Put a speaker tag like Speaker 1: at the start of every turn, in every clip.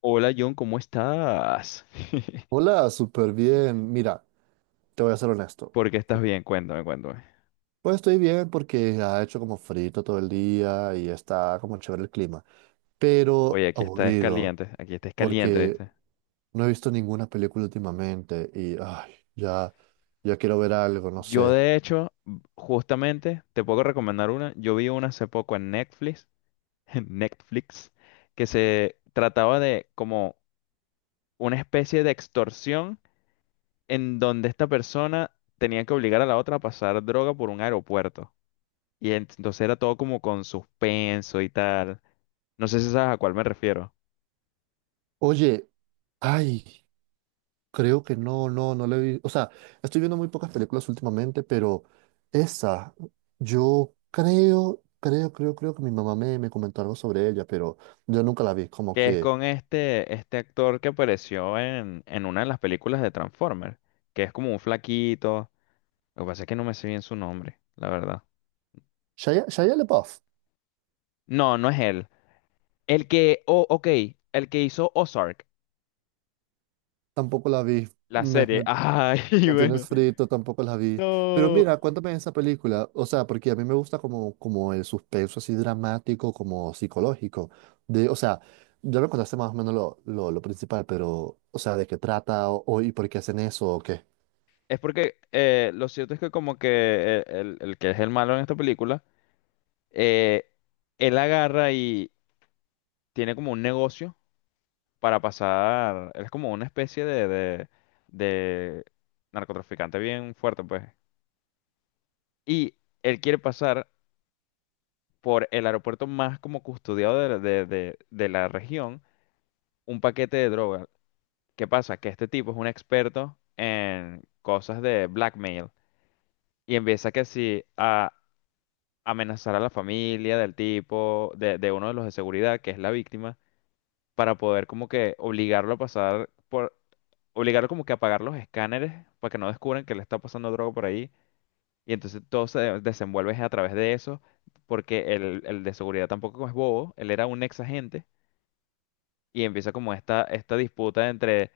Speaker 1: Hola John, ¿cómo estás?
Speaker 2: Hola, súper bien. Mira, te voy a ser honesto.
Speaker 1: ¿Por qué estás bien? Cuéntame, cuéntame.
Speaker 2: Pues estoy bien porque ha hecho como frito todo el día y está como chévere el clima, pero
Speaker 1: Oye,
Speaker 2: aburrido
Speaker 1: aquí estás caliente,
Speaker 2: porque
Speaker 1: ¿viste?
Speaker 2: no he visto ninguna película últimamente y ay, ya, ya quiero ver algo, no
Speaker 1: Yo
Speaker 2: sé.
Speaker 1: de hecho, justamente, te puedo recomendar una. Yo vi una hace poco en Netflix, en Netflix, que se trataba de como una especie de extorsión en donde esta persona tenía que obligar a la otra a pasar droga por un aeropuerto. Y entonces era todo como con suspenso y tal. No sé si sabes a cuál me refiero.
Speaker 2: Oye, ay. Creo que no la he visto. O sea, estoy viendo muy pocas películas últimamente, pero esa, yo creo que mi mamá me comentó algo sobre ella, pero yo nunca la vi. Como
Speaker 1: Que es
Speaker 2: que
Speaker 1: con este actor que apareció en una de las películas de Transformers, que es como un flaquito. Lo que pasa es que no me sé bien su nombre, la verdad.
Speaker 2: Shia LaBeouf,
Speaker 1: No, no es él. El que, oh, ok, el que hizo Ozark,
Speaker 2: tampoco la vi.
Speaker 1: la
Speaker 2: Me,
Speaker 1: serie.
Speaker 2: me,
Speaker 1: Ay,
Speaker 2: me
Speaker 1: bueno,
Speaker 2: tienes frito, tampoco la vi. Pero
Speaker 1: no.
Speaker 2: mira, cuéntame esa película. O sea, porque a mí me gusta como el suspenso así dramático, como psicológico. De, o sea, ya me contaste más o menos lo principal, pero, o sea, ¿de qué trata o, y por qué hacen eso o qué?
Speaker 1: Es porque lo cierto es que como que el que es el malo en esta película, eh, él agarra y tiene como un negocio para pasar, él es como una especie de narcotraficante bien fuerte, pues. Y él quiere pasar por el aeropuerto más como custodiado de la región un paquete de droga. ¿Qué pasa? Que este tipo es un experto en cosas de blackmail y empieza que sí a amenazar a la familia del tipo, de uno de los de seguridad, que es la víctima para poder como que obligarlo a pasar por, obligarlo como que a apagar los escáneres para que no descubran que le está pasando droga por ahí. Y entonces todo se desenvuelve es a través de eso, porque el de seguridad tampoco es bobo, él era un ex agente y empieza como esta disputa entre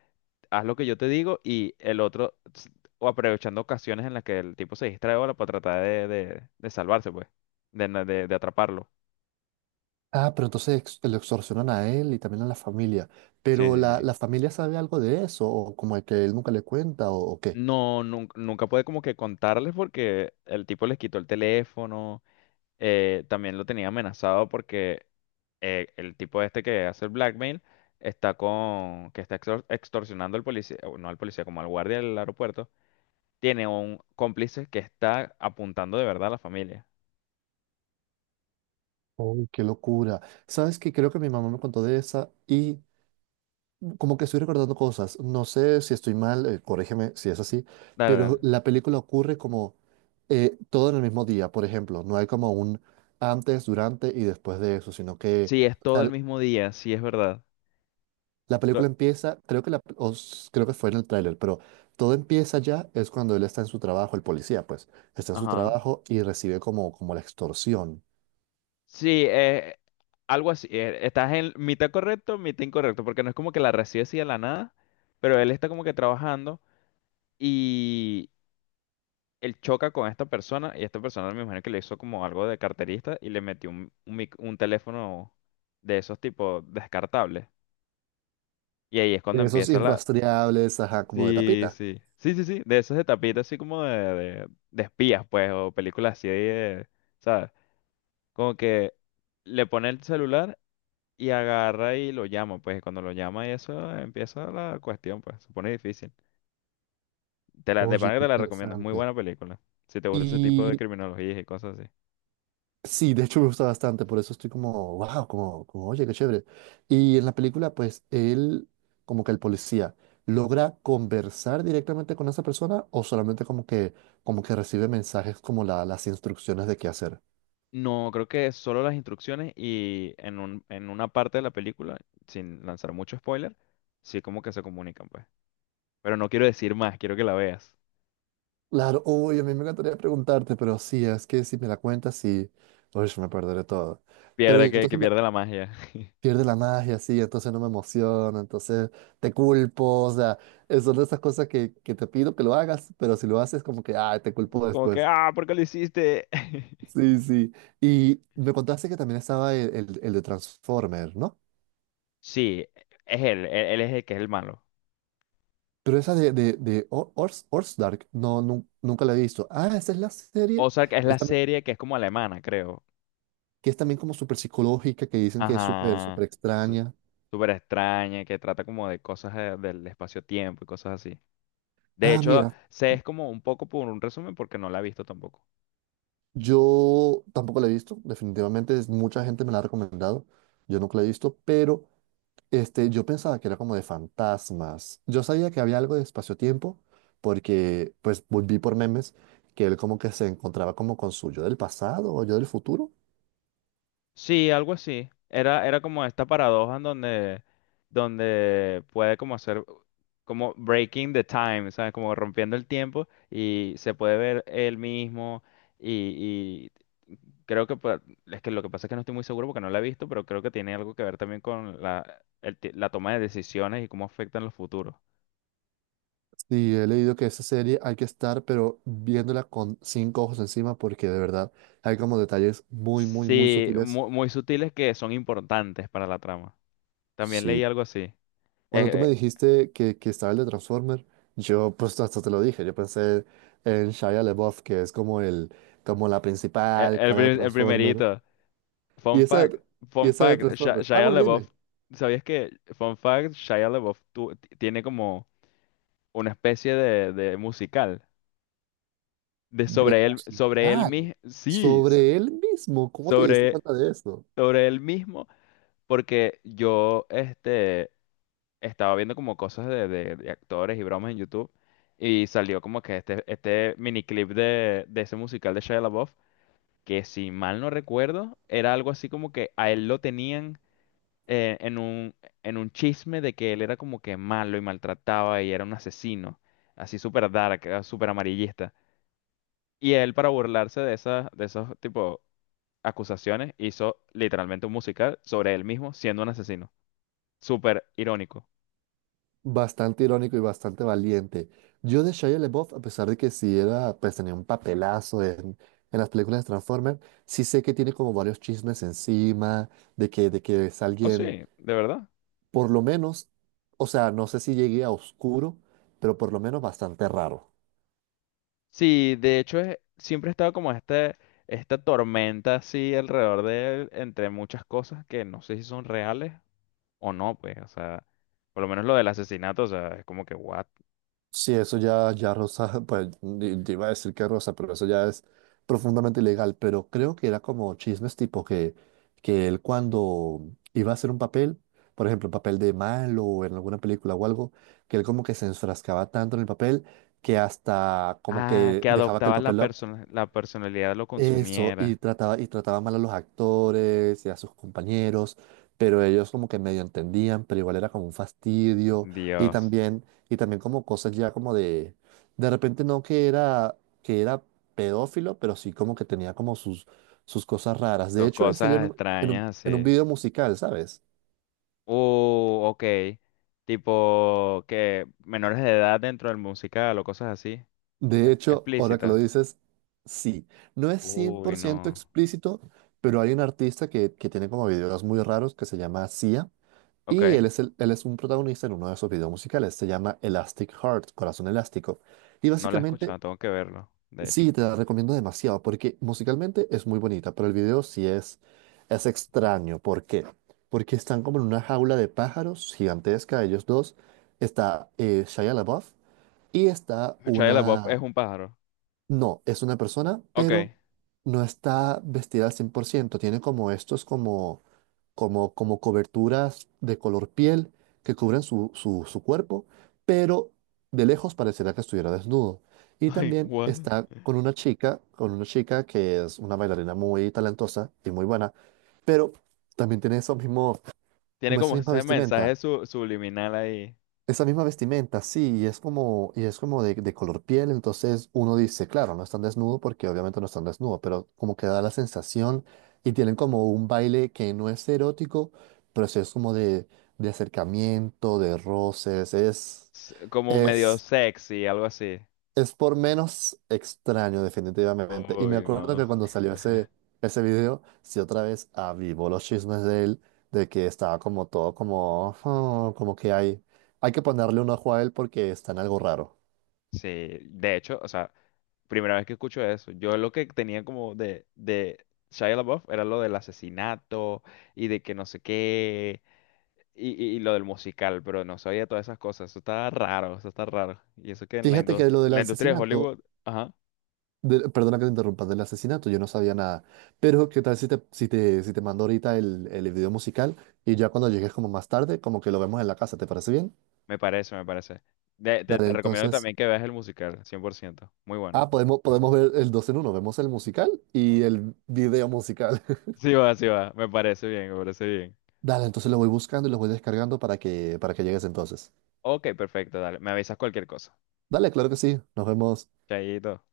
Speaker 1: haz lo que yo te digo y el otro, o aprovechando ocasiones en las que el tipo se distrae ahora para tratar de salvarse, pues, de, de atraparlo.
Speaker 2: Ah, pero entonces lo extorsionan a él y también a la familia.
Speaker 1: Sí,
Speaker 2: Pero
Speaker 1: sí,
Speaker 2: la,
Speaker 1: sí.
Speaker 2: la familia sabe algo de eso, o como que él nunca le cuenta, o qué.
Speaker 1: No, nunca pude como que contarles porque el tipo les quitó el teléfono, también lo tenía amenazado porque el tipo este que hace el blackmail está con, que está extorsionando al policía, o no al policía, como al guardia del aeropuerto, tiene un cómplice que está apuntando de verdad a la familia.
Speaker 2: Uy, qué locura. Sabes que creo que mi mamá me contó de esa y como que estoy recordando cosas. No sé si estoy mal, corrígeme si es así,
Speaker 1: Dale,
Speaker 2: pero
Speaker 1: dale.
Speaker 2: la película ocurre como todo en el mismo día, por ejemplo. No hay como un antes, durante y después de eso, sino que
Speaker 1: Sí, es
Speaker 2: o
Speaker 1: todo el
Speaker 2: sea,
Speaker 1: mismo día, sí es verdad.
Speaker 2: la
Speaker 1: Lo-
Speaker 2: película empieza, creo que, la, creo que fue en el tráiler, pero todo empieza ya, es cuando él está en su trabajo, el policía, pues, está en su
Speaker 1: Ajá.
Speaker 2: trabajo y recibe como la extorsión.
Speaker 1: Sí, algo así. Estás en mitad correcto, mitad incorrecto, porque no es como que la recibe así de la nada, pero él está como que trabajando y él choca con esta persona y esta persona me imagino que le hizo como algo de carterista y le metió un teléfono de esos tipos descartables. Y ahí es cuando
Speaker 2: Esos
Speaker 1: empieza la...
Speaker 2: irrastreables, ajá, como de
Speaker 1: Sí,
Speaker 2: tapita.
Speaker 1: sí. Sí, sí, sí. De esos de tapita así como de espías, pues, o películas así de... ¿Sabes? Como que le pone el celular. Y agarra y lo llama, pues cuando lo llama y eso empieza la cuestión, pues se pone difícil. Te la, de
Speaker 2: Oye,
Speaker 1: pana que
Speaker 2: qué
Speaker 1: te la recomiendo, es muy
Speaker 2: interesante.
Speaker 1: buena película. Si te gusta ese tipo de
Speaker 2: Y
Speaker 1: criminologías y cosas así.
Speaker 2: sí, de hecho me gusta bastante, por eso estoy como, wow, oye, qué chévere. Y en la película, pues, él, como que el policía, logra conversar directamente con esa persona o solamente como que recibe mensajes como las instrucciones de qué hacer.
Speaker 1: No, creo que solo las instrucciones y en un, en una parte de la película, sin lanzar mucho spoiler, sí como que se comunican, pues. Pero no quiero decir más, quiero que la veas.
Speaker 2: Claro, uy, a mí me encantaría preguntarte, pero sí, es que si me la cuentas, sí, uy, me perderé todo. Pero y
Speaker 1: Pierde que
Speaker 2: entonces me
Speaker 1: pierde la magia.
Speaker 2: pierde la magia, sí, entonces no me emociona, entonces te culpo, o sea, son de esas cosas que te pido que lo hagas, pero si lo haces, como que, ay, te culpo
Speaker 1: Como que,
Speaker 2: después.
Speaker 1: ah, ¿por qué lo hiciste?
Speaker 2: Sí, sí. Y me contaste que también estaba el de Transformer, ¿no?
Speaker 1: Sí, es él es el que es el malo.
Speaker 2: Pero esa de Ors, Dark, no, nunca la he visto. Ah, esa es la serie
Speaker 1: Ozark es
Speaker 2: que
Speaker 1: la
Speaker 2: es también,
Speaker 1: serie que es como alemana, creo.
Speaker 2: que es también como súper psicológica, que dicen que es súper
Speaker 1: Ajá. su-
Speaker 2: extraña.
Speaker 1: Súper extraña, que trata como de cosas del espacio-tiempo y cosas así. De
Speaker 2: Ah,
Speaker 1: hecho,
Speaker 2: mira,
Speaker 1: sé es como un poco por un resumen porque no la he visto tampoco.
Speaker 2: yo tampoco la he visto, definitivamente mucha gente me la ha recomendado, yo nunca la he visto, pero este, yo pensaba que era como de fantasmas. Yo sabía que había algo de espacio-tiempo, porque pues volví por memes que él como que se encontraba como con su yo del pasado o yo del futuro.
Speaker 1: Sí, algo así. Era, era como esta paradoja en donde, donde puede como hacer como breaking the time, ¿sabes? Como rompiendo el tiempo y se puede ver él mismo y, y creo que es que lo que pasa es que no estoy muy seguro porque no la he visto, pero creo que tiene algo que ver también con la, el la toma de decisiones y cómo afectan los futuros.
Speaker 2: Sí, he leído que esa serie hay que estar, pero viéndola con cinco ojos encima, porque de verdad hay como detalles muy
Speaker 1: Sí,
Speaker 2: sutiles.
Speaker 1: muy, sutiles que son importantes para la trama. También leí
Speaker 2: Sí.
Speaker 1: algo así.
Speaker 2: Cuando tú
Speaker 1: Eh,
Speaker 2: me dijiste que estaba el de Transformer, yo pues hasta te lo dije, yo pensé en Shia LaBeouf, que es como el, como la principal
Speaker 1: El,
Speaker 2: cara de
Speaker 1: el
Speaker 2: Transformer.
Speaker 1: primerito.
Speaker 2: Y
Speaker 1: Fun
Speaker 2: esa,
Speaker 1: fact,
Speaker 2: y
Speaker 1: fun
Speaker 2: esa de
Speaker 1: fact,
Speaker 2: Transformer. Ah,
Speaker 1: Shia
Speaker 2: bueno, dime,
Speaker 1: LaBeouf, ¿sabías que, fun fact, Shia LaBeouf tiene como una especie de musical de
Speaker 2: de
Speaker 1: sobre él
Speaker 2: musical,
Speaker 1: mismo, sí,
Speaker 2: sobre él mismo, ¿cómo te diste
Speaker 1: sobre,
Speaker 2: cuenta de eso?
Speaker 1: sobre él mismo, porque yo, este, estaba viendo como cosas de actores y bromas en YouTube y salió como que este miniclip de ese musical de Shia LaBeouf, que si mal no recuerdo, era algo así como que a él lo tenían eh, en un, en un chisme de que él era como que malo y maltrataba y era un asesino, así súper dark, súper amarillista. Y él, para burlarse de esas, de esos tipo acusaciones, hizo literalmente un musical sobre él mismo siendo un asesino. Súper irónico.
Speaker 2: Bastante irónico y bastante valiente. Yo de Shia LaBeouf, a pesar de que sí era, pues tenía un papelazo en las películas de Transformer, sí sé que tiene como varios chismes encima de de que es
Speaker 1: Oh, sí,
Speaker 2: alguien.
Speaker 1: de verdad.
Speaker 2: Por lo menos, o sea, no sé si llegué a oscuro, pero por lo menos bastante raro.
Speaker 1: Sí, de hecho, siempre ha estado como este, esta tormenta así alrededor de él, entre muchas cosas que no sé si son reales o no, pues, o sea, por lo menos lo del asesinato, o sea, es como que, what?
Speaker 2: Sí, eso ya, ya rosa, pues te iba a decir que rosa, pero eso ya es profundamente ilegal. Pero creo que era como chismes tipo que él cuando iba a hacer un papel, por ejemplo, un papel de malo o en alguna película o algo, que él como que se enfrascaba tanto en el papel que hasta como
Speaker 1: Ah,
Speaker 2: que
Speaker 1: que
Speaker 2: dejaba que el
Speaker 1: adoptaba la
Speaker 2: papel lo-
Speaker 1: persona, la personalidad lo
Speaker 2: Eso,
Speaker 1: consumiera.
Speaker 2: y trataba mal a los actores y a sus compañeros, pero ellos como que medio entendían, pero igual era como un fastidio,
Speaker 1: Dios,
Speaker 2: y también como cosas ya como de repente no que era, que era pedófilo, pero sí como que tenía como sus, sus cosas raras. De
Speaker 1: dos
Speaker 2: hecho, él salió en
Speaker 1: cosas extrañas
Speaker 2: en un
Speaker 1: así.
Speaker 2: video musical, ¿sabes?
Speaker 1: Ok. Tipo que menores de edad dentro del musical o cosas así.
Speaker 2: De hecho, ahora que lo
Speaker 1: Explícitas.
Speaker 2: dices, sí, no es cien
Speaker 1: Uy,
Speaker 2: por ciento
Speaker 1: no.
Speaker 2: explícito, pero hay un artista que tiene como videos muy raros que se llama Sia.
Speaker 1: Ok,
Speaker 2: Y él es, él es un protagonista en uno de esos videos musicales. Se llama Elastic Heart, Corazón Elástico. Y
Speaker 1: no la he escuchado,
Speaker 2: básicamente,
Speaker 1: tengo que verlo, de hecho.
Speaker 2: sí, te la recomiendo demasiado porque musicalmente es muy bonita, pero el video sí es extraño. ¿Por qué? Porque están como en una jaula de pájaros gigantesca, ellos dos. Está Shia LaBeouf y está
Speaker 1: Shia LaBeouf es
Speaker 2: una,
Speaker 1: un pájaro.
Speaker 2: no, es una persona,
Speaker 1: Ok.
Speaker 2: pero no está vestida al 100%. Tiene como estos, como coberturas de color piel que cubren su cuerpo, pero de lejos parecerá que estuviera desnudo. Y
Speaker 1: Ay,
Speaker 2: también
Speaker 1: what?
Speaker 2: está con una chica que es una bailarina muy talentosa y muy buena, pero también tiene eso mismo,
Speaker 1: Tiene
Speaker 2: como esa
Speaker 1: como
Speaker 2: misma
Speaker 1: ese mensaje
Speaker 2: vestimenta,
Speaker 1: subliminal ahí.
Speaker 2: esa misma vestimenta, sí, y es como de color piel, entonces uno dice, claro, no están desnudo porque obviamente no están desnudo, pero como que da la sensación y tienen como un baile que no es erótico, pero sí es como de acercamiento, de roces,
Speaker 1: Como medio
Speaker 2: es
Speaker 1: sexy, algo así.
Speaker 2: es por menos extraño, definitivamente. Y me
Speaker 1: Uy,
Speaker 2: acuerdo
Speaker 1: no.
Speaker 2: que cuando salió ese, ese video, sí otra vez avivó los chismes de él, de que estaba como todo como, "Oh, como que hay que ponerle un ojo a él porque está en algo raro".
Speaker 1: Sí, de hecho, o sea, primera vez que escucho eso. Yo lo que tenía como de Shia LaBeouf era lo del asesinato y de que no sé qué y, y lo del musical, pero no sabía todas esas cosas. Eso está raro, eso está raro. Y eso que
Speaker 2: Fíjate que lo
Speaker 1: en
Speaker 2: del
Speaker 1: la industria de
Speaker 2: asesinato,
Speaker 1: Hollywood, ajá,
Speaker 2: perdona que te interrumpa, del asesinato, yo no sabía nada. Pero qué tal si te, si te mando ahorita el video musical y ya cuando llegues como más tarde, como que lo vemos en la casa, ¿te parece bien?
Speaker 1: me parece, me parece. Te,
Speaker 2: Dale,
Speaker 1: te recomiendo
Speaker 2: entonces.
Speaker 1: también que veas el musical, 100%. Muy bueno.
Speaker 2: Ah, podemos, podemos ver el dos en uno. Vemos el musical y el video musical.
Speaker 1: Sí va, me parece bien, me parece bien.
Speaker 2: Dale, entonces lo voy buscando y lo voy descargando para para que llegues entonces.
Speaker 1: Ok, perfecto, dale. Me avisas cualquier cosa.
Speaker 2: Dale, claro que sí. Nos vemos.
Speaker 1: Chaito.